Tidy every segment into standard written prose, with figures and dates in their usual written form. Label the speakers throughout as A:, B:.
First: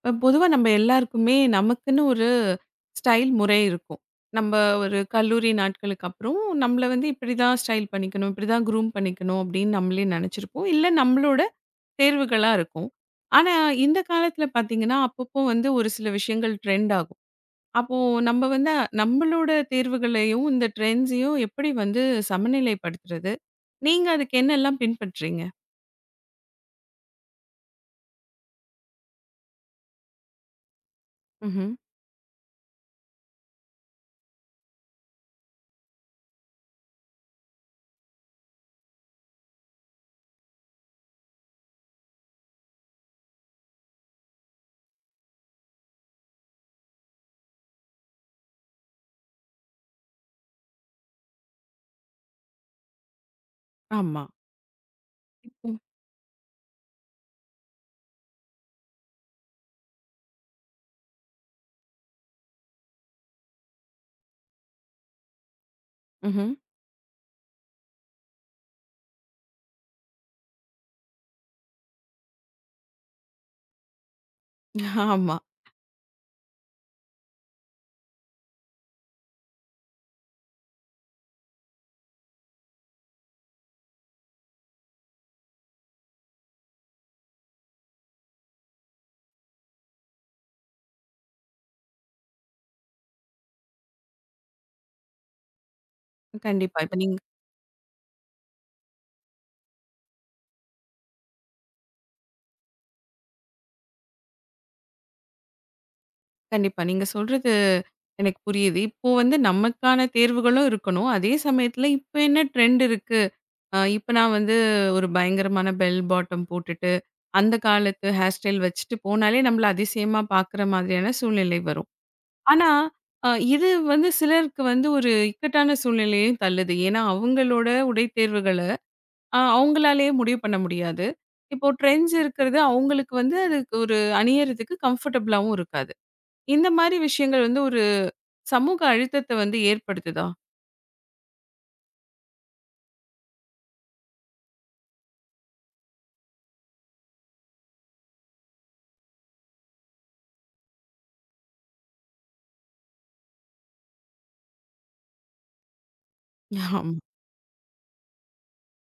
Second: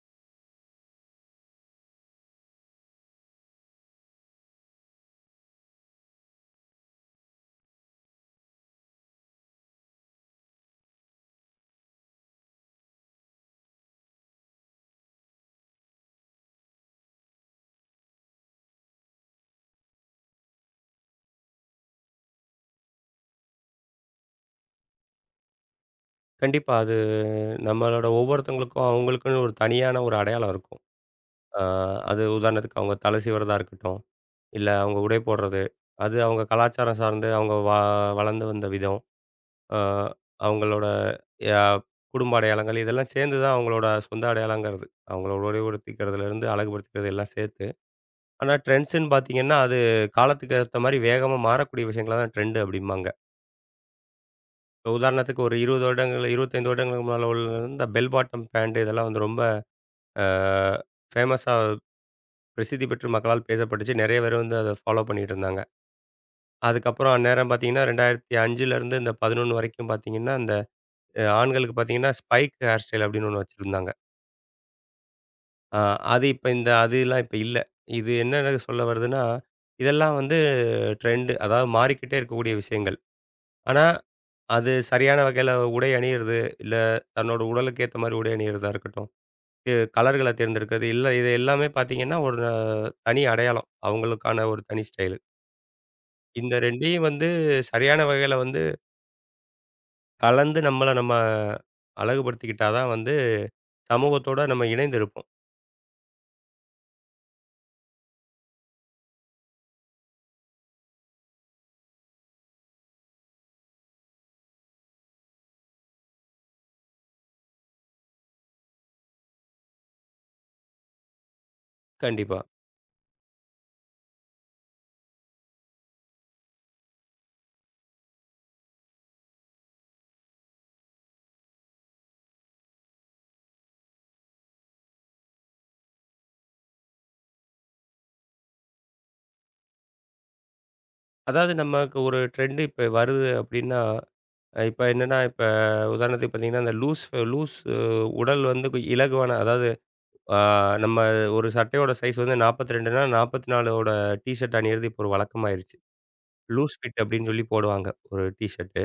A: இப்ப பொதுவா நம்ம எல்லாருக்குமே நமக்குன்னு ஒரு ஸ்டைல் முறை இருக்கும். நம்ம ஒரு கல்லூரி நாட்களுக்கு அப்புறம், நம்மள வந்து இப்படிதான் ஸ்டைல் பண்ணிக்கணும், இப்படிதான் க்ரூம் பண்ணிக்கணும் அப்படின்னு நம்மளே நெனைச்சிருப்போம். இல்ல நம்மளோட தேர்வுகளா இருக்கும். ஆனா, இந்த காலத்துல பார்த்தீங்கன்னா, அப்பப்போ வந்து ஒரு சில விஷயங்கள் ட்ரெண்ட் ஆகும். அப்போ நம்ம வந்து நம்மளோட தேர்வுகளையும், இந்த ட்ரெண்ட்ஸையும் எப்படி வந்து சமநிலைப்படுத்துறது? நீங்க அதுக்கு என்னெல்லாம் பின்பற்றீங்க?
B: கண்டிப்பா. அது நம்மளோட ஒவ்வொருத்தவங்களுக்கும் அவங்களுக்குன்னு ஒரு தனியான ஒரு அடையாளம் இருக்கும். அ
A: ம்ஹ்ம்.
B: அது உதாரணத்துக்கு அவங்க தலை சீவுறதா இருக்கட்டும், இல்ல அவங்க உடை போடுறது, அது அவங்க கலாச்சாரம் சார்ந்து அவங்க வளர்ந்து வந்த விதம், அ அவங்களோட ய குடும்ப அடையாளங்கள் இதெல்லாம் சேர்ந்து தான் அவங்களோட சொந்த அடையாளங்கிறது. அவங்களோட உடையுடுத்திக்கிறதுலேருந்து அழகுபடுத்திக்கிறது எல்லாம் சேர்த்து. ஆனா ட்ரெண்ட்ஸ்ன்னு பார்த்தீங்கன்னா, அது காலத்துக்கு ஏத்த மாரி வேகமா மாறக்கூடிய விஷயங்கள தான் ட்ரெண்ட் அப்படிம்பாங்க.
A: ஆமா.
B: இப்ப உதாரணத்துக்கு ஒரு
A: இப்போ.
B: 20 வருடங்கள் 25 வருடங்களுக்கு முன்னால உள்ள இந்த பெல் பாட்டம் பேண்ட் இதெல்லாம் வந்து ரொம்ப ஃபேமஸா பிரசித்தி பெற்று மக்களால் பேசப்பட்டுச்சு. நெறைய பேர் வந்து அத ஃபாலோ பண்ணிட்டு இருந்தாங்க.
A: ம்ஹ்ம்.
B: அதுக்கப்புறம் அந்நேரம் பார்த்தீங்கன்னா, 2005லேருந்து இந்த 11 வரைக்கும் பார்த்தீங்கன்னா, அந்த ஆண்களுக்கு பார்த்தீங்கன்னா, ஸ்பைக் ஹேர் ஸ்டைல் அப்படின்னு ஒண்ணு வச்சிருந்தாங்க.
A: ஆமா.
B: அ அது இப்ப இந்த அதுலாம் இப்ப இல்ல. இது என்னன்னு சொல்ல வருதுன்னா, இதெல்லாம் வந்து ட்ரெண்ட் அதாவது மாறிக்கிட்டே இருக்கக்கூடிய விஷயங்கள். ஆனா, அது சரியான வகையில உடை அணியிறது, இல்ல தன்னோட உடலுக்கு ஏத்த மாரி உடை அணியிறதா இருக்கட்டும். கலர்கள தேர்ந்தெடுக்கிறது. இல்ல இது எல்லாமே பார்த்தீங்கன்னா, ஒரு தனி அடையாளம். அவங்களுக்கான ஒரு தனி ஸ்டைலு. இந்த
A: கண்டிப்பா. இப்ப
B: 2யும்
A: நீங்க
B: வந்து சரியான வகையில வந்து கலந்து நம்மள நம்ம அழகுபடுத்திக்கிட்டா தான் வந்து சமூகத்தோட நம்ம இணைந்து இருப்போம்.
A: கண்டிப்பா. நீங்க சொல்றது எனக்கு புரியுது. இப்போ வந்து நமக்கான தேர்வுகளும் இருக்கணும். அதே சமயத்துல இப்ப என்ன ட்ரெண்ட் இருக்கு? இப்ப நான் வந்து ஒரு பயங்கரமான பெல் பாட்டம் போட்டுட்டு, அந்த காலத்து ஹேர் ஸ்டைல் வச்சுட்டு போனாலே நம்மள அதிசயமா பார்க்குற மாதிரியான சூழ்நிலை வரும்.
B: கண்டிப்பா.
A: ஆனா, அ இது வந்து சிலருக்கு வந்து ஒரு இக்கட்டான சூழ்நிலையையும் தள்ளுது. ஏன்னா, அவங்களோட உடை தேர்வுகள அவங்களாலேயே முடிவு பண்ண முடியாது. இப்போ ட்ரெண்ட்ஸ் இருக்கிறது அவங்களுக்கு வந்து அதுக்கு ஒரு அணியறதுக்கு கம்ஃபர்டபுளாவும் இருக்காது. இந்த மாரி விஷயங்கள் வந்து ஒரு சமூக அழுத்தத்த வந்து ஏற்படுத்துதா?
B: அதாவது நமக்கு ஒரு ட்ரெண்ட் இப்ப வருது அப்டின்னா, இப்ப என்னன்னா, இப்ப உதாரணத்துக்கு பார்த்தீங்கன்னா, இந்த லூஸ் லூஸ் உடல் வந்து இலகுவான அதாவது அ நம்ம ஒரு சட்டையோட சைஸ் வந்து 42னா 44ஓட டீ ஷர்ட் அணியிறது இப்போ ஒரு வழக்கமாயிருச்சு. லூஸ்
A: ஆமா.
B: ஃபிட் அப்படின்னு சொல்லி போடுவாங்க. ஒரு டீ ஷர்ட்டு.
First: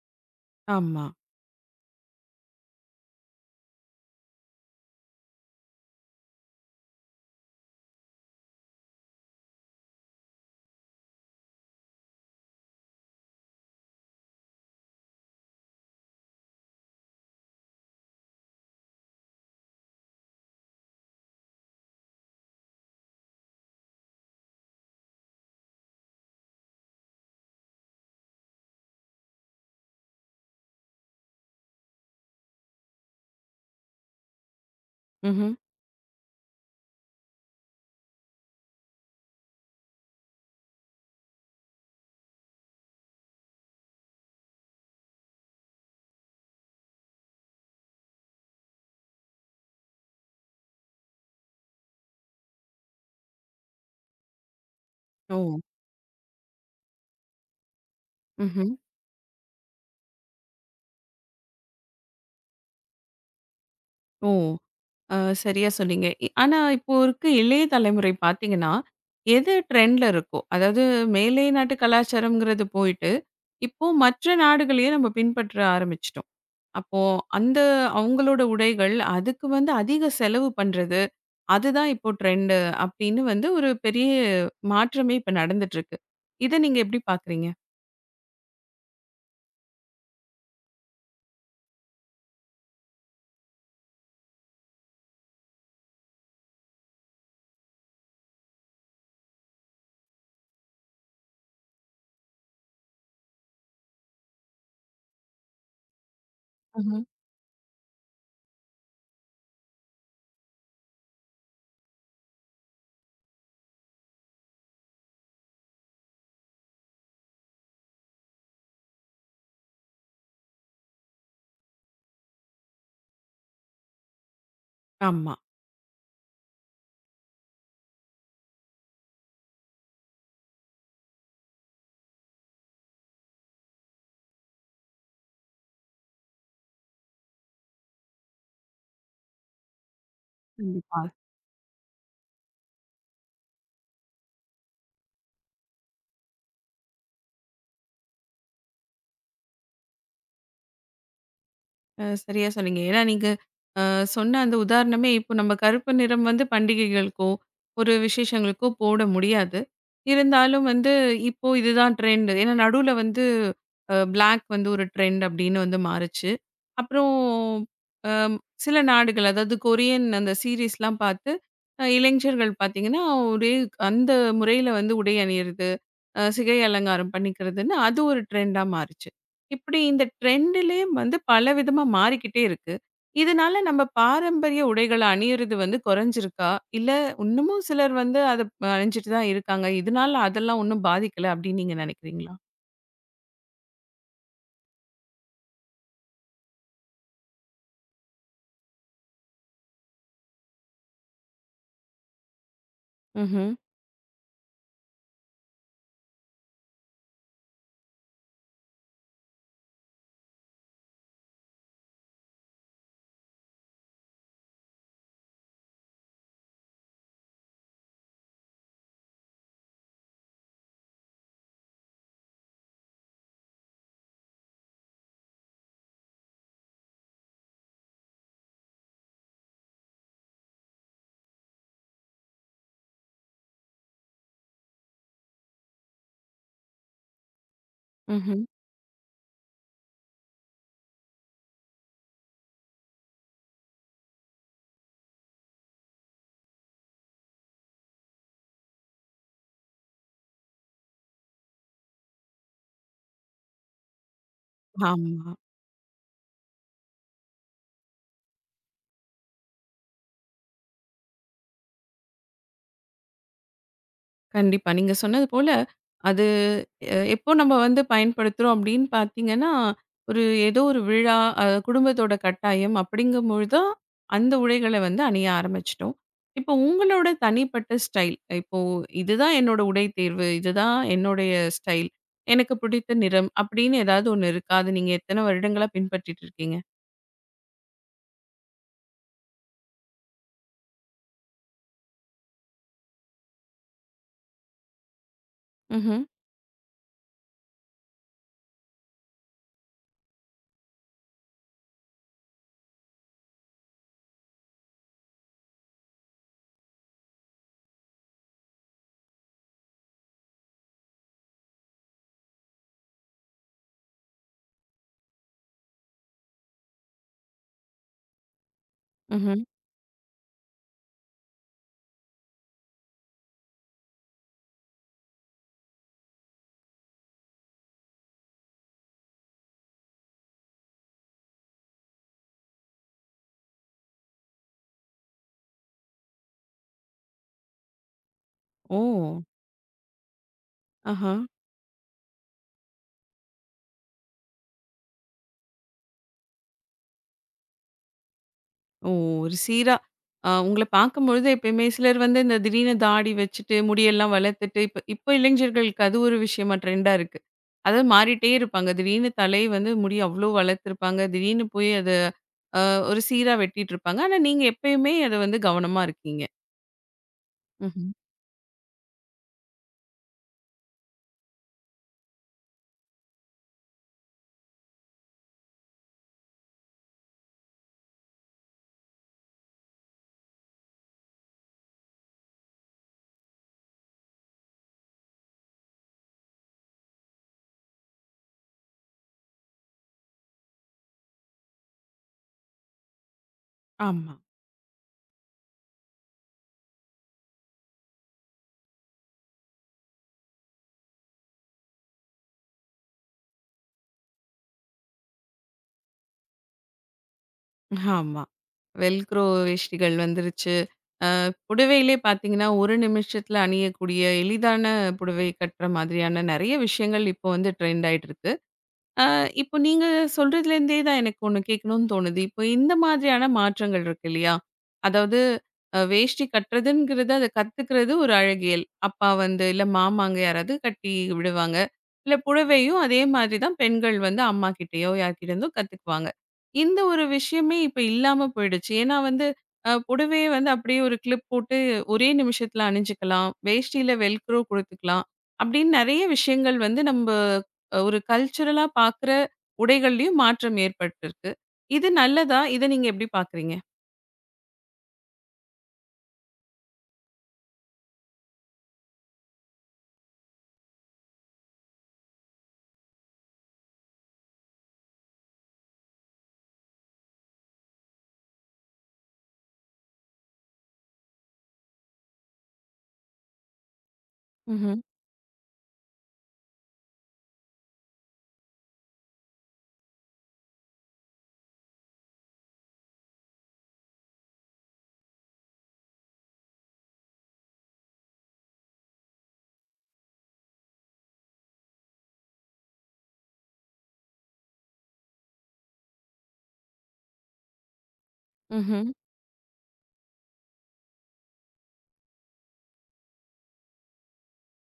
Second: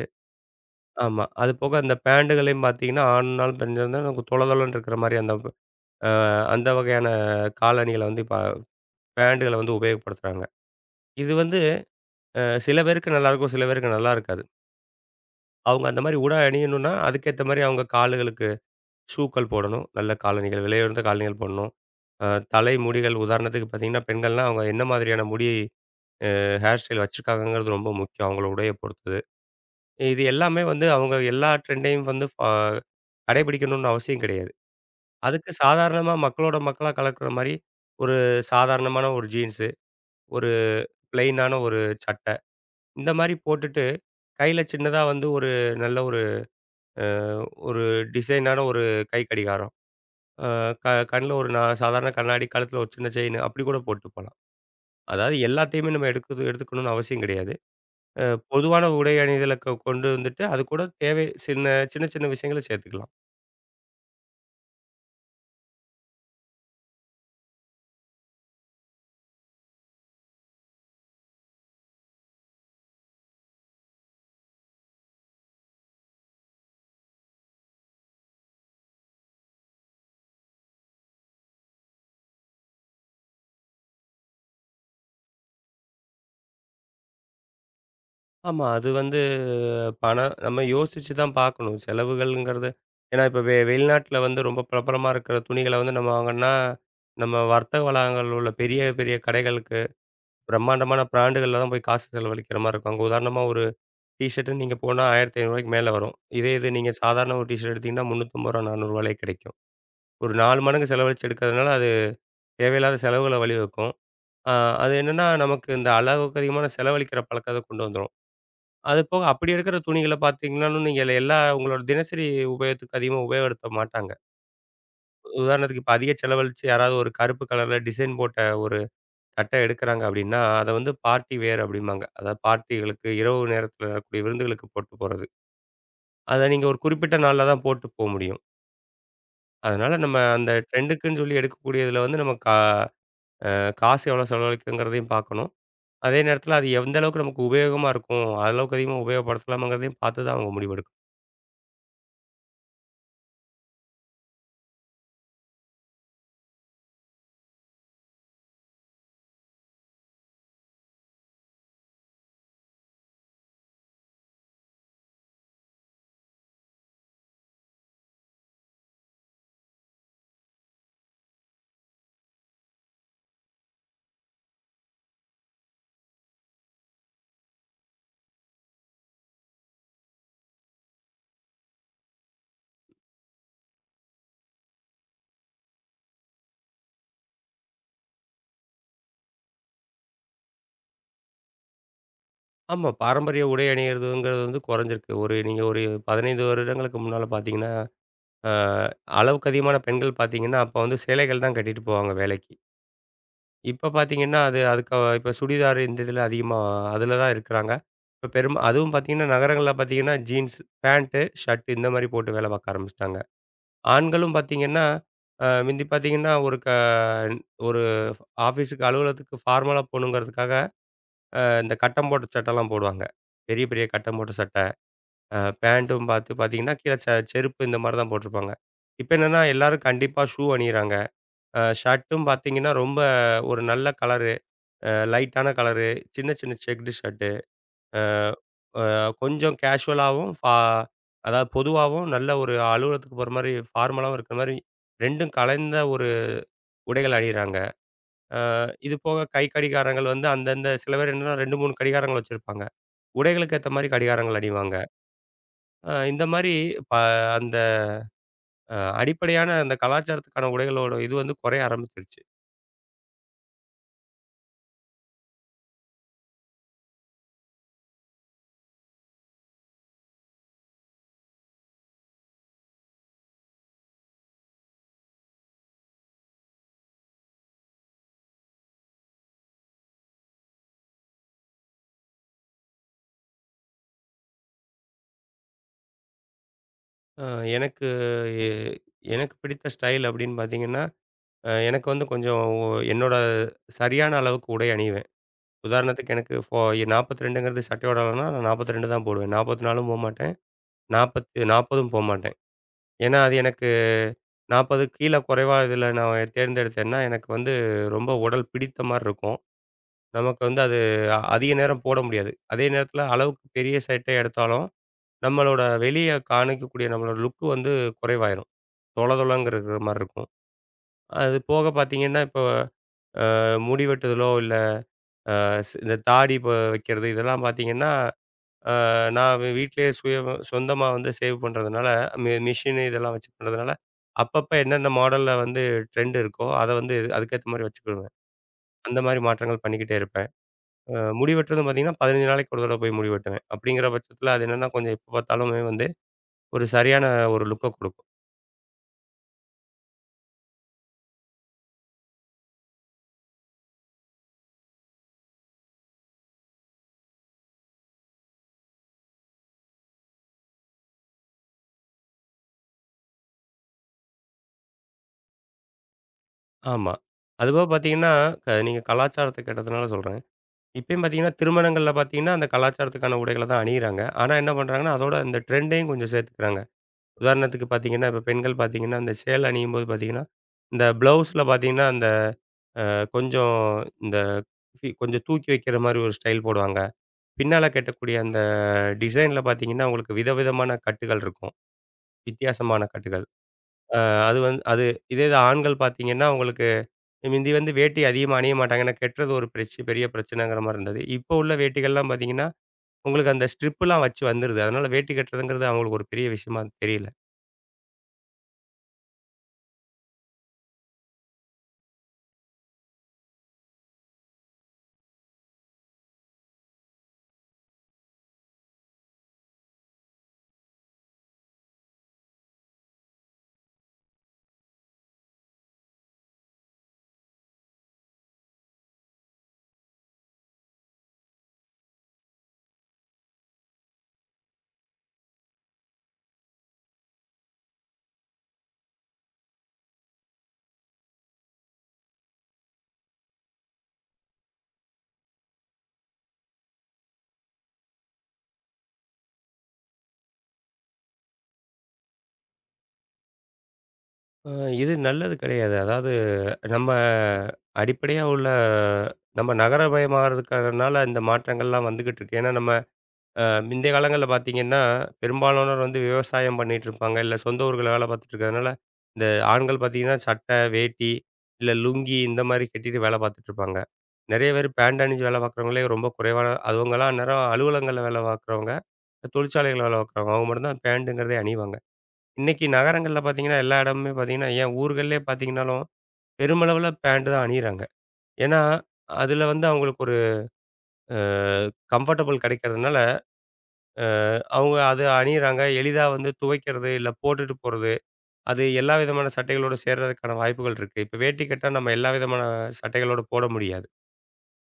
A: ஆமா.
B: ஆமா. அது போக அந்த பேண்டுகளையும் பார்த்தீங்கன்னா, ஆண்னாலும் பெண்னாலும் நமக்கு தொள தொளன்னு இருக்கிற மாரி அந்த அ அந்த வகையான காலணிகள வந்து இப்ப பேண்டுகள வந்து உபயோகப்படுத்துறாங்க. இது வந்து அ சில பேருக்கு நல்லாயிருக்கும், சில பேருக்கு நல்லா இருக்காது. அவங்க அந்த மாரி உடை அணியணும்னா, அதுக்கேத்த மாரி அவங்க கால்களுக்கு ஷூக்கள் போடணும். நல்ல காலணிகள், விலையுயர்ந்த காலணிகள் போடணும். அ தலை முடிகள் உதாரணத்துக்கு பார்த்தீங்கன்னா, பெண்கள்னா அவங்க என்ன மாதிரியான முடி ஹேர் ஸ்டைல் வச்சிருக்காங்கங்கிறது ரொம்ப முக்கியம். அவங்களோட உடைய பொறுத்தது. இது எல்லாமே வந்து அவங்க எல்லா ட்ரெண்டையும் வந்து கடைபிடிக்கணும்னு அவசியம் கிடையாது.
A: ம்ஹ்ம்.
B: அதுக்கு சாதாரணமா மக்களோட மக்களா கலக்கிற மாரி, ஒரு சாதாரணமான ஒரு ஜீன்ஸு, ஒரு பிளெயினான ஒரு சட்டை, இந்த மாரி போட்டுட்டு, கையில சின்னதா வந்து ஒரு நல்ல ஒரு அ ஒரு டிசைனான ஒரு கை கடிகாரம். அ க கண்ல ஒரு சாதாரண கண்ணாடி, கழுத்துல ஒரு சின்ன செயின் அப்படி கூட போட்டு போலாம்.
A: ஓ!
B: அதாவது எல்லாத்தையுமே நம்ம எடுக்குது எடுத்துக்கணும்னு அவசியம் கிடையாது. அ
A: ம்ஹ்ம்.
B: பொதுவான உடை அணிதலுக்கு கொண்டு வந்துட்டு, அது கூட தேவை சின்ன சின்ன சின்ன விஷயங்கள சேர்த்துக்கலாம்.
A: ஓ! அ சரியா சொன்னீங்க. ஆனா இப்போ இருக்க இளைய தலைமுறை பார்த்தீங்கன்னா, எது ட்ரெண்ட்ல இருக்கோ, அதாவது மேலை நாட்டு கலாச்சாரம்ங்கிறது போயிட்டு, இப்போ மற்ற நாடுகளையே நம்ம பின்பற்ற ஆரம்பிச்சுட்டோம். அப்போ அந்த அவங்களோட உடைகள், அதுக்கு வந்து அதிக செலவு பண்றது, அதுதான் இப்போ ட்ரெண்டு அப்படின்னு வந்து ஒரு பெரிய மாற்றமே இப்ப நடந்துட்டு இருக்கு. இத நீங்க எப்படி பார்க்குறீங்க?
B: ஆமா. அது வந்து பணம் நம்ம யோசிச்சு தான் பார்க்கணும். செலவுகள்ங்கிறது ஏன்னா இப்ப வெளிநாட்ல வந்து ரொம்ப பிரபலமா இருக்கிற துணிகள வந்து நம்ம வாங்கணும்னா, நம்ம வர்த்தக வளாகங்கள் உள்ள பெரிய, பெரிய கடைகளுக்கு பிரம்மாண்டமான பிராண்டுகள்ல தான் போய் காசு செலவழிக்கிற மாரி இருக்கும். அங்க உதாரணமா ஒரு டீ ஷர்ட்டுன்னு நீங்க போனா ரூ. 1500க்கு மேல வரும். இதே இது நீங்க
A: ம்ஹ்ம்.
B: சாதாரண ஒரு டீ ஷர்ட் எடுத்தீங்கன்னா ரூ. 350 ரூ. 400லயே கிடைக்கும். ஒரு 4 மடங்கு செலவழிச்சு எடுக்கிறதுனால அது தேவையில்லாத செலவுகள வழிவகுக்கும். அ அது என்னன்னா, நமக்கு இந்த அளவுக்கு அதிகமான செலவழிக்கிற பழக்கத்த கொண்டு வந்துரும். அது போக அப்படி எடுக்கிற துணிகள பார்த்தீங்கனாலும், நீங்க எல்லா உங்களோட தினசரி உபயோகத்துக்கு அதிகமா உபயோகப்படுத்த மாட்டாங்க.
A: ஆமா.
B: உதாரணத்துக்கு இப்ப அதிக செலவழிச்சு யாராவது ஒரு கருப்பு கலர்ல டிசைன் போட்ட ஒரு சட்டை எடுக்குறாங்க அப்படின்னா, அத வந்து பார்ட்டி வேர் அப்படிம்பாங்க. அதாவது பார்ட்டிகளுக்கு இரவு நேரத்தில வரக்கூடிய விருந்துகளுக்கு போட்டு போறது. அத நீங்க ஒரு குறிப்பிட்ட நாள்ல தான் போட்டு போ முடியும். அதனால நம்ம அந்த
A: கண்டிப்பா.
B: ட்ரெண்டுக்குன்னு சொல்லி எடுக்கக்கூடியதுல வந்து நம்ம கா அ காசு எவ்வளோ செலவழிக்குங்கிறதையும் பார்க்கணும். அதே நேரத்தில அது எந்த அளவுக்கு நமக்கு உபயோகமா இருக்கும், அளவுக்கு அதிகமா உபயோகப்படுத்தலாமாங்கிறதையும் பார்த்து தான் அவங்க முடிவெடுக்கணும்.
A: சரியா சொன்னீங்க. ஏன்னா நீங்க அ சொன்ன அந்த உதாரணமே இப்போ நம்ம கருப்பு நிறம் வந்து பண்டிகைகளுக்கோ, ஒரு விசேஷங்களுக்கோ போட முடியாது. இருந்தாலும் வந்து இப்போ இதுதான் ட்ரெண்ட். ஏன்னா நடுவுல வந்து பிளாக் வந்து ஒரு ட்ரெண்ட் அப்படின்னு வந்து மாறுச்சு. அப்புறம் அம், சில நாடுகள் அதாவது கொரியன் அந்த சீரிஸ்லாம் பார்த்து இளைஞர்கள் பார்த்தீங்கன்னா, ஒரே அந்த முறையில வந்து உடை அணியிறது, சிகை அலங்காரம் பண்ணிக்கிறதுன்னு அது ஒரு ட்ரெண்டா மாறுச்சு. இப்படி இந்த ட்ரெண்டுலே வந்து பலவிதமா மாறிக்கிட்டே இருக்கு. இதனால நம்ம பாரம்பரிய உடைகள அணியிறது வந்து குறைஞ்சிருக்கா? இல்ல இன்னமும் சிலர் வந்து அத அணிஞ்சுட்டு தான் இருக்காங்க. இதனால அதெல்லாம் ஒண்ணும் பாதிக்கல அப்படின்னு நீங்க நினைக்கிறீங்களா?
B: ஆமா. பாரம்பரிய உடை அணியிறதுங்கிறது வந்து குறைஞ்சிருக்கு. ஒரு நீங்க ஒரு 15 வருடங்களுக்கு முன்னால பார்த்தீங்கன்னா, அ அளவுக்கு அதிகமான பெண்கள் பார்த்தீங்கன்னா, அப்ப வந்து சேலைகள் தான் கட்டிட்டு போவாங்க வேலைக்கு.
A: ம்ஹ்ம்,
B: இப்ப பார்த்தீங்கன்னா, அது அதுக்கு இப்ப சுடிதார் இந்த இதில அதிகமா அதில தான் இருக்கிறாங்க. இப்ப பெரும் அதுவும் பார்த்தீங்கன்னா, நகரங்கள்ல பார்த்தீங்கன்னா, ஜீன்ஸ், பேண்ட், ஷர்ட் இந்த மாரி போட்டு வேலை பார்க்க ஆரம்பிச்சுட்டாங்க. ஆண்களும் பார்த்தீங்கன்னா, முந்தி பார்த்தீங்கன்னா, ஒரு ஒரு ஆஃபீஸுக்கு அலுவலகத்துக்கு ஃபார்மலா போகணுங்கிறதுக்காக, இந்த கட்டம் போட்ட சட்டைலாம் போடுவாங்க. பெரிய பெரிய கட்டம் போட்ட சட்டை. பேண்ட்டும் பார்த்து பார்த்தீங்கன்னா, கீழ செருப்பு இந்த மாரி தான் போட்டிருப்பாங்க. இப்ப என்னன்னா எல்லாரும் கண்டிப்பா ஷூ அணியிறாங்க. ஷர்ட்டும் பார்த்தீங்கன்னா, ரொம்ப ஒரு நல்ல கலரு, லைட்டான கலரு, சின்ன சின்ன செக்டு ஷர்ட்டு. அ
A: ம்ஹ்ம்.
B: அ கொஞ்சம் கேஷுவலாவும், அதாவது பொதுவாவும் நல்ல ஒரு அலுவலகத்துக்கு போற மாரி ஃபார்மலாவும் இருக்கிற மாரி 2ம் கலந்த ஒரு உடைகள் அணியிறாங்க. அ இது போக கை கடிகாரங்கள் வந்து அந்தந்த சில பேர் என்னன்னா 2, 3 கடிகாரங்கள் வச்சிருப்பாங்க. உடைகளுக்கு ஏத்த மாரி கடிகாரங்கள் அணிவாங்க.
A: ஆமா.
B: இந்த மாரி ப அந்த அடிப்படையான அந்த கலாச்சாரத்துக்கான உடைகளோட இது வந்து குறைய ஆரம்பிச்சிருச்சு.
A: கண்டிப்பா. நீங்க சொன்னது போல, அது எப்போ நம்ம வந்து பயன்படுத்துறோம் அப்படின்னு பார்த்தீங்கன்னா, ஒரு ஏதோ ஒரு விழா, குடும்பத்தோட கட்டாயம் அப்படிங்கும்பொழுது தான், அந்த உடைகள வந்து அணிய ஆரம்பிச்சுட்டோம். இப்போ உங்களோட தனிப்பட்ட ஸ்டைல், இப்போ இதுதான் என்னோட உடை தேர்வு, இதுதான் என்னுடைய ஸ்டைல், எனக்கு பிடித்த நிறம் அப்படின்னு ஏதாவது ஒண்ணு இருக்கா? அது நீங்க எத்தன வருடங்களா பின்பற்றிட்டு இருக்கீங்க?
B: அ எனக்கு எ எனக்கு பிடித்த ஸ்டைல் அப்படின்னு பார்த்தீங்கன்னா, எனக்கு வந்து கொஞ்சம் என்னோட சரியான அளவுக்கு உடை அணிவேன்.
A: ம்ஹ்ம்,
B: உதாரணத்துக்கு எனக்கு 42ங்கிறது சட்டையோட அளவுனா, நான் 42 தான் போடுவேன். 44ம் போமாட்டேன். 40 40ம் போமாட்டேன். ஏன்னா, அது எனக்கு 40 கீழ குறைவா இதில நான் தேர்ந்தெடுத்தேன்னா, எனக்கு வந்து ரொம்ப உடல் பிடித்த மாரி இருக்கும். நமக்கு வந்து அது அதிக நேரம் போட முடியாது. அதே நேரத்தில அளவுக்கு பெரிய சட்டை எடுத்தாலும் நம்மளோட வெளிய காண்பிக்கக்கூடிய நம்மளோட லுக் வந்து குறைவாயிரும். தொள
A: ம்ஹ்ம்.
B: தொளங்கிறது மாரி இருக்கும். அது போக பார்த்தீங்கன்னா, இப்போ முடி வெட்டுதலோ, இல்ல இந்த தாடி இப்ப வைக்கிறது இதெல்லாம் பார்த்தீங்கன்னா, அ நான் வீட்லயே சொந்தமா வந்து சேவ் பண்றதுனால, மிஷினு இதெல்லாம் வச்சு பண்றதுனால, அப்பப்ப என்னென்ன மாடல்ல வந்து ட்ரெண்ட் இருக்கோ, அத வந்து அதுக்கேத்த மாரி வச்சுக்கிடுவேன்.
A: ஓ!
B: அந்த மாரி மாற்றங்கள் பண்ணிக்கிட்டே இருப்பேன்.
A: ஆஹ.
B: முடி வெட்டுறதும் பார்த்தீங்கன்னா, 15 நாளைக்கு ஒரு தடவ போய் முடி வெட்டுவேன். அப்படிங்கிற பட்சத்தில அது என்னன்னா, கொஞ்சம் எப்ப பார்த்தாலுமே வந்து ஒரு சரியான ஒரு லுக்க குடுக்கும்.
A: ஓ! ஒரு சீரா உங்கள பார்க்கும்பொழுது எப்பயுமே சிலர் வந்து இந்த திடீர்னு தாடி வச்சுட்டு, முடியெல்லாம் வளர்த்துட்டு, இப்ப இப்ப இளைஞர்களுக்கு அது ஒரு விஷயமா ட்ரெண்டா இருக்கு. அதாவது மாறிட்டே இருப்பாங்க. திடீர்னு தலை வந்து முடி அவ்ளோ வளர்த்துருப்பாங்க. திடீர்னு போய் அத அ ஒரு சீரா வெட்டிட்டுருப்பாங்க. ஆனா நீங்க எப்பயுமே அத வந்து கவனமா இருக்கீங்க.
B: ஆமா. அதுபோக
A: ம்ஹ்ம்.
B: பார்த்தீங்கன்னா, நீங்க கலாச்சாரத்த கேட்டதுனால சொல்றேன். இப்பயும் பார்த்தீங்கன்னா, திருமணங்கள்ல பார்த்தீங்கன்னா, அந்த கலாச்சாரத்துக்கான உடைகள தான் அணியிறாங்க. ஆனா என்ன பண்றாங்கன்னா, அதோட இந்த ட்ரெண்டையும் கொஞ்சம் சேர்த்துக்கிறாங்க. உதாரணத்துக்கு பார்த்தீங்கன்னா, இப்ப பெண்கள் பார்த்தீங்கன்னா, இந்த சேலை அணியும்போது பார்த்தீங்கன்னா, இந்த ப்ளவுஸ்ல பார்த்தீங்கன்னா, அந்த கொஞ்சம் இந்த கொஞ்சம் தூக்கி வைக்கிற மாரி ஒரு ஸ்டைல் போடுவாங்க. பின்னால கட்டக்கூடிய அந்த டிசைன்ல பார்த்தீங்கன்னா, உங்களுக்கு விதவிதமான கட்டுகள் இருக்கும். வித்தியாசமான கட்டுகள். அ
A: ஆமா,
B: அது வந்து அது இதே இது ஆண்கள் பார்த்தீங்கன்னா, உங்களுக்கு மிந்தி வந்து வேட்டி அதிகமா அணிய மாட்டாங்க. ஏன்னா கெட்டுறது ஒரு பெரிய பிரச்சனைங்கிற மாரி இருந்தது. இப்போ உள்ள வேட்டிகள்லாம் பார்த்தீங்கன்னா, உங்களுக்கு அந்த ஸ்ட்ரிப்லாம் வச்சு வந்துருது. அதனால வேட்டி கட்டுறதுங்கிறது அவங்களுக்கு ஒரு பெரிய விஷயமா தெரியல.
A: ஆமா. வெல்க்ரோ வேஷ்டிகள் வந்துருச்சு. புடவையிலே பார்த்தீங்கன்னா, ஒரு நிமிஷத்துல அணியக்கூடிய எளிதான புடவை கட்டுற மாதிரியான நெறைய விஷயங்கள் இப்போ வந்து ட்ரெண்ட் ஆயிட்டு இருக்கு. ஆ, இப்போ நீங்க சொல்றதுலேருந்தே தான் எனக்கு ஒண்ணு கேட்கணும்னு தோணுது. இப்போ இந்த மாதிரியான மாற்றங்கள் இருக்கு இல்லையா? அதாவது வேஷ்டி கட்டுறதுங்கிறது, அத கத்துக்கிறது ஒரு அழகியல். அப்பா வந்து இல்ல மாமாங்க யாராவது கட்டி விடுவாங்க. இல்ல புடவையும் அதே மாதிரி தான் பெண்கள் வந்து அம்மா கிட்டயோ யார்கிட்ட இருந்தோ கத்துக்குவாங்க. இந்த ஒரு விஷயமே இப்ப இல்லாம போயிடுச்சு. ஏன்னா வந்து புடவைய வந்து அப்படியே ஒரு கிளிப் போட்டு ஒரே நிமிஷத்துல அணிஞ்சுக்கலாம். வேஷ்டியில வெல்க்ரோ குடுத்துக்கலாம். அப்படின்னு நெறைய விஷயங்கள் வந்து நம்ப ஒரு கல்ச்சுரலா பார்க்குற உடைகள்லயும் மாற்றம் ஏற்பட்டிருக்கு. இது நல்லதா? இத நீங்க எப்படி பார்க்குறீங்க?
B: அ இது நல்லது கிடையாது. அதாவது நம்ம அடிப்படையா உள்ள நம்ம நகரமயமாறதுக்கானால இந்த மாற்றங்கள்லாம் வந்துகிட்டு இருக்கு. ஏன்னா நம்ம அ முந்தைய காலங்கள்ல பார்த்தீங்கன்னா, பெரும்பாலானோர் வந்து விவசாயம் பண்ணிட்டு இருப்பாங்க. இல்ல சொந்த ஊர்கள்ல வேலை பார்த்துட்டு இருக்கிறதுனால, இந்த ஆண்கள் பார்த்தீங்கன்னா, சட்டை, வேட்டி இல்ல லுங்கி இந்த மாரி கட்டிட்டு வேலை பார்த்துட்டு இருப்பாங்க. நெறைய பேர்
A: ம்ஹ்ம்.
B: பேண்ட் அணிஞ்சு வேலை பார்க்குறவங்களே ரொம்ப குறைவான அவங்கலாம் அந்நேரம் அலுவலகங்கள்ல வேலை பார்க்குறவங்க, தொழிற்சாலைகள்ல வேலை பார்க்குறவங்க. அவங்க மட்டும் தான் பேண்டுங்கிறதே அணிவாங்க. இன்னைக்கு நகரங்கள்ல பார்த்தீங்கன்னா, எல்லா இடமுமே பார்த்தீங்கன்னா, ஏன் ஊர்கள்லயே பார்த்தீங்கன்னாலும், பெருமளவுல பேண்ட் தான் அணியிறாங்க. ஏன்னா, அதுல வந்து அவங்களுக்கு ஒரு அ கம்ஃபர்டபுள் கிடைக்கிறதுனால அ அவங்க அது அணியிறாங்க. எளிதா வந்து துவைக்கிறது, இல்ல போட்டுட்டு போறது. அது
A: ம்ஹ்ம்.
B: எல்லா விதமான சட்டைகளோட சேர்றதுக்கான வாய்ப்புகள் இருக்கு. இப்ப வேட்டி கட்டினா நம்ம எல்லா விதமான சட்டைகளோட போட முடியாது.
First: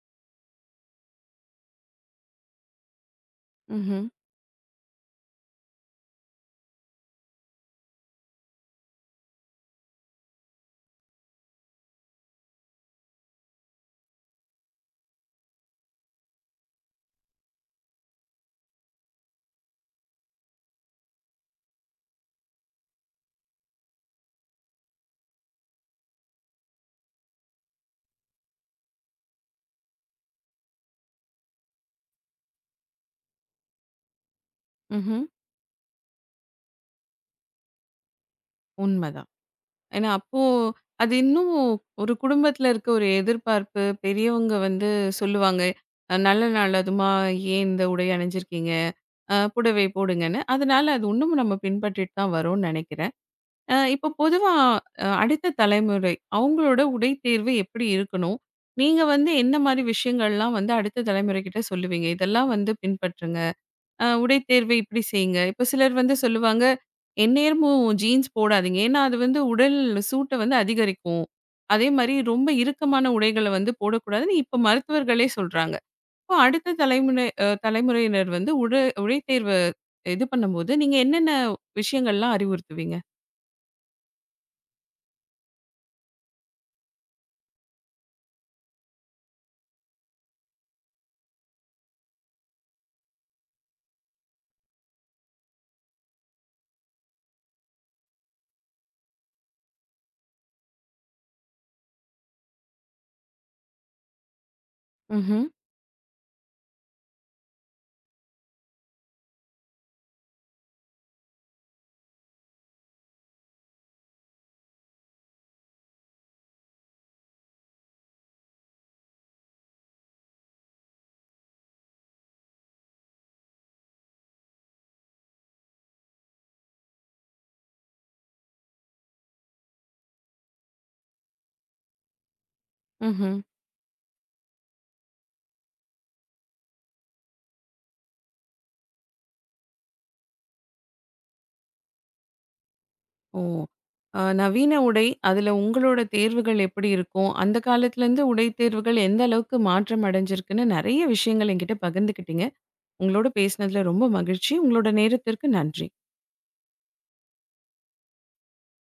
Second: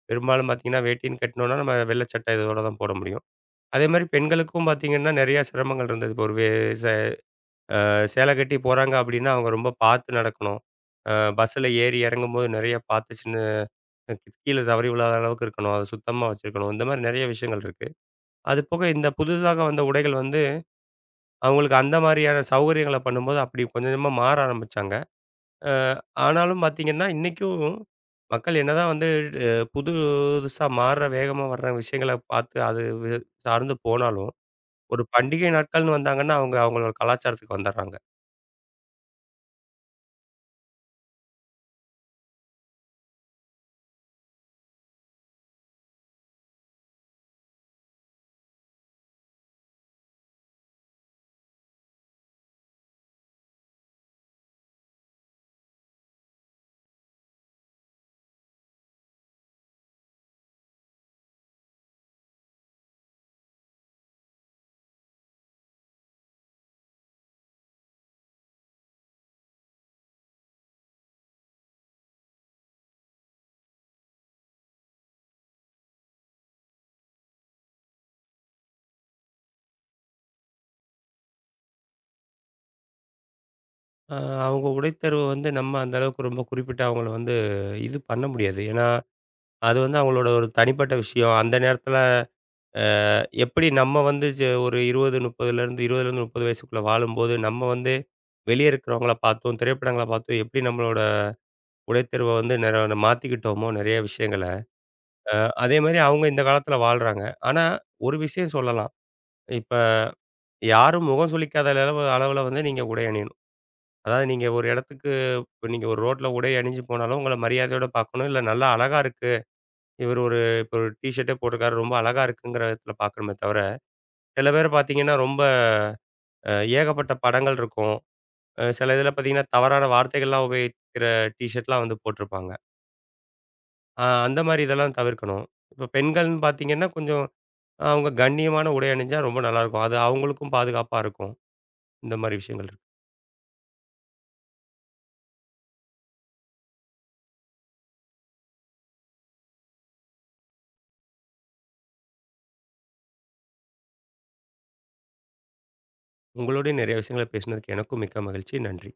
B: பெரும்பாலும் பார்த்தீங்கன்னா, வேட்டின்னு கட்டினோம்னா நம்ம வெள்ளை சட்டை இதோட தான் போட முடியும். அதேமாரி
A: ம்ஹ்ம்.
B: பெண்களுக்கும் பார்த்தீங்கன்னா, நிறையா சிரமங்கள் இருந்தது. இப்போ ஒரு வே சே சேலை கட்டி போறாங்க அப்டின்னா, அவங்க ரொம்ப பார்த்து நடக்கணும். அ பஸ்ஸில ஏறி இறங்கும்போது நிறைய பார்த்து சின்ன கீழ தவறி விழாத அளவுக்கு இருக்கணும். அத சுத்தமா வச்சிருக்கணும். இந்த மாரி நிறைய விஷயங்கள் இருக்கு. அது போக இந்த புதுசாக வந்த உடைகள் வந்து அவங்களுக்கு அந்த மாரியான சௌகரியங்கள பண்ணும்போது, அப்படி கொஞ்சம் கொஞ்சமா மாற ஆரம்பிச்சாங்க. அ ஆனாலும் பார்த்தீங்கன்னா, இன்னைக்கும் மக்கள் என்னதான் வந்து அ புதுசா மாறுற, வேகமா வர்ற விஷயங்கள பார்த்து அது சார்ந்து போனாலும், ஒரு
A: ம்ஹ்ம்.
B: பண்டிகை நாட்கள்னு வந்தாங்கன்னா, அவங்க அவங்களோட கலாச்சாரத்துக்கு வந்துர்றாங்க.
A: உண்மதான். ஏன்னா, அப்போ அது இன்னும் ஒரு குடும்பத்துல இருக்க ஒரு எதிர்பார்ப்பு. பெரியவங்க வந்து சொல்லுவாங்க. நல்ல நாள் அதுமா ஏன் இந்த உடை அணிஞ்சிருக்கீங்க? புடவை போடுங்கன்னு. அதனால அது இன்னமும் நம்ம பின்பற்றிட்டு தான் வரோம்னு நெனைக்கிறேன். இப்போ பொதுவா அடுத்த தலைமுறை, அவங்களோட உடை தேர்வு எப்படி இருக்கணும்? நீங்க வந்து என்ன மாரி விஷயங்கள்லாம் வந்து அடுத்த தலைமுறைகிட்ட சொல்லுவீங்க? இதெல்லாம் வந்து பின்பற்றுங்க. உடை தேர்வு இப்படி செய்யுங்க. இப்போ சிலர் வந்து சொல்லுவாங்க, எந்நேரமும் ஜீன்ஸ் போடாதீங்க. ஏன்னா அது வந்து உடல் சூட்ட வந்து அதிகரிக்கும். அதே மாரி ரொம்ப இறுக்கமான உடைகள வந்து போடக்கூடாதுன்னு இப்போ மருத்துவர்களே சொல்றாங்க. இப்போ அடுத்த தலைமுறை தலைமுறையினர் வந்து உடை உடை தேர்வ இது பண்ணும்போது, நீங்க என்னென்ன விஷயங்கள்லாம் அறிவுறுத்துவீங்க?
B: அ அவங்க உடைத்தேர்வு வந்து நம்ம அந்த அளவுக்கு ரொம்ப குறிப்பிட்டு அவங்கள வந்து இது பண்ண முடியாது. ஏன்னா, அது வந்து அவங்களோட ஒரு தனிப்பட்ட விஷயம். அந்த நேரத்தில அ எப்படி நம்ம வந்து ஒரு 20, 30லேருந்து 20லேருந்து 30 வயசுக்குள்ள வாழும்போது, நம்ம வந்து வெளிய இருக்கிறவங்கள பார்த்தும், திரைப்படங்கள பார்த்தும் எப்படி நம்மளோட உடைத்தேர்வ வந்து மாத்திக்கிட்டோமோ நெறைய விஷயங்கள,
A: ம்ஹ்ம்,
B: அதேமாரி அவங்க இந்த காலத்தில வாழ்றாங்க. ஆனா, ஒரு விஷயம் சொல்லலாம். இப்ப யாரும் முகம் சுளிக்காத அளவு அளவுல வந்து நீங்க உடை அணியணும். அதாவது நீங்க ஒரு இடத்துக்கு இப்ப நீங்க ஒரு ரோட்ல உடை அணிஞ்சு போனாலும் உங்கள மரியாதையோட பார்க்கணும். இல்ல நல்லா அழகா இருக்கு. இவர் ஒரு இப்ப ஒரு டீ ஷர்ட்டே போட்டிருக்காரு. ரொம்ப அழகா இருக்குங்கிற விதத்தில பார்க்கணுமே தவிர, சில பேர பார்த்தீங்கன்னா ரொம்ப அ ஏகப்பட்ட படங்கள் இருக்கும். சில இதில பார்த்தீங்கன்னா, தவறான வார்த்தைகள்லாம் உபயோகிக்கிற டீஷர்ட்லாம் வந்து போட்டிருப்பாங்க.
A: ம்ஹ்ம்.
B: அந்த மாரி இதெல்லாம் தவிர்க்கணும். இப்ப பெண்கள்னு பார்த்தீங்கன்னா, கொஞ்சம் அவங்க கண்ணியமான உடை அணிஞ்சா ரொம்ப நல்லாயிருக்கும். அது அவங்களுக்கும் பாதுகாப்பா இருக்கும். இந்த மாரி விஷயங்கள் இருக்கு.
A: ஓ! நவீன உடை, அதுல உங்களோட தேர்வுகள் எப்படி இருக்கும்? அந்த காலத்துலேருந்து உடை தேர்வுகள் எந்த அளவுக்கு மாற்றம் அடைஞ்சிருக்குன்னு நெறைய விஷயங்கள் என்கிட்ட பகிர்ந்துக்கிட்டீங்க. உங்களோட பேசினதுல ரொம்ப மகிழ்ச்சி. உங்களோட நேரத்திற்கு நன்றி.
B: உங்களோடயும் நெறைய விஷயங்கள பேசினதுக்கு எனக்கும் மிக்க மகிழ்ச்சி. நன்றி.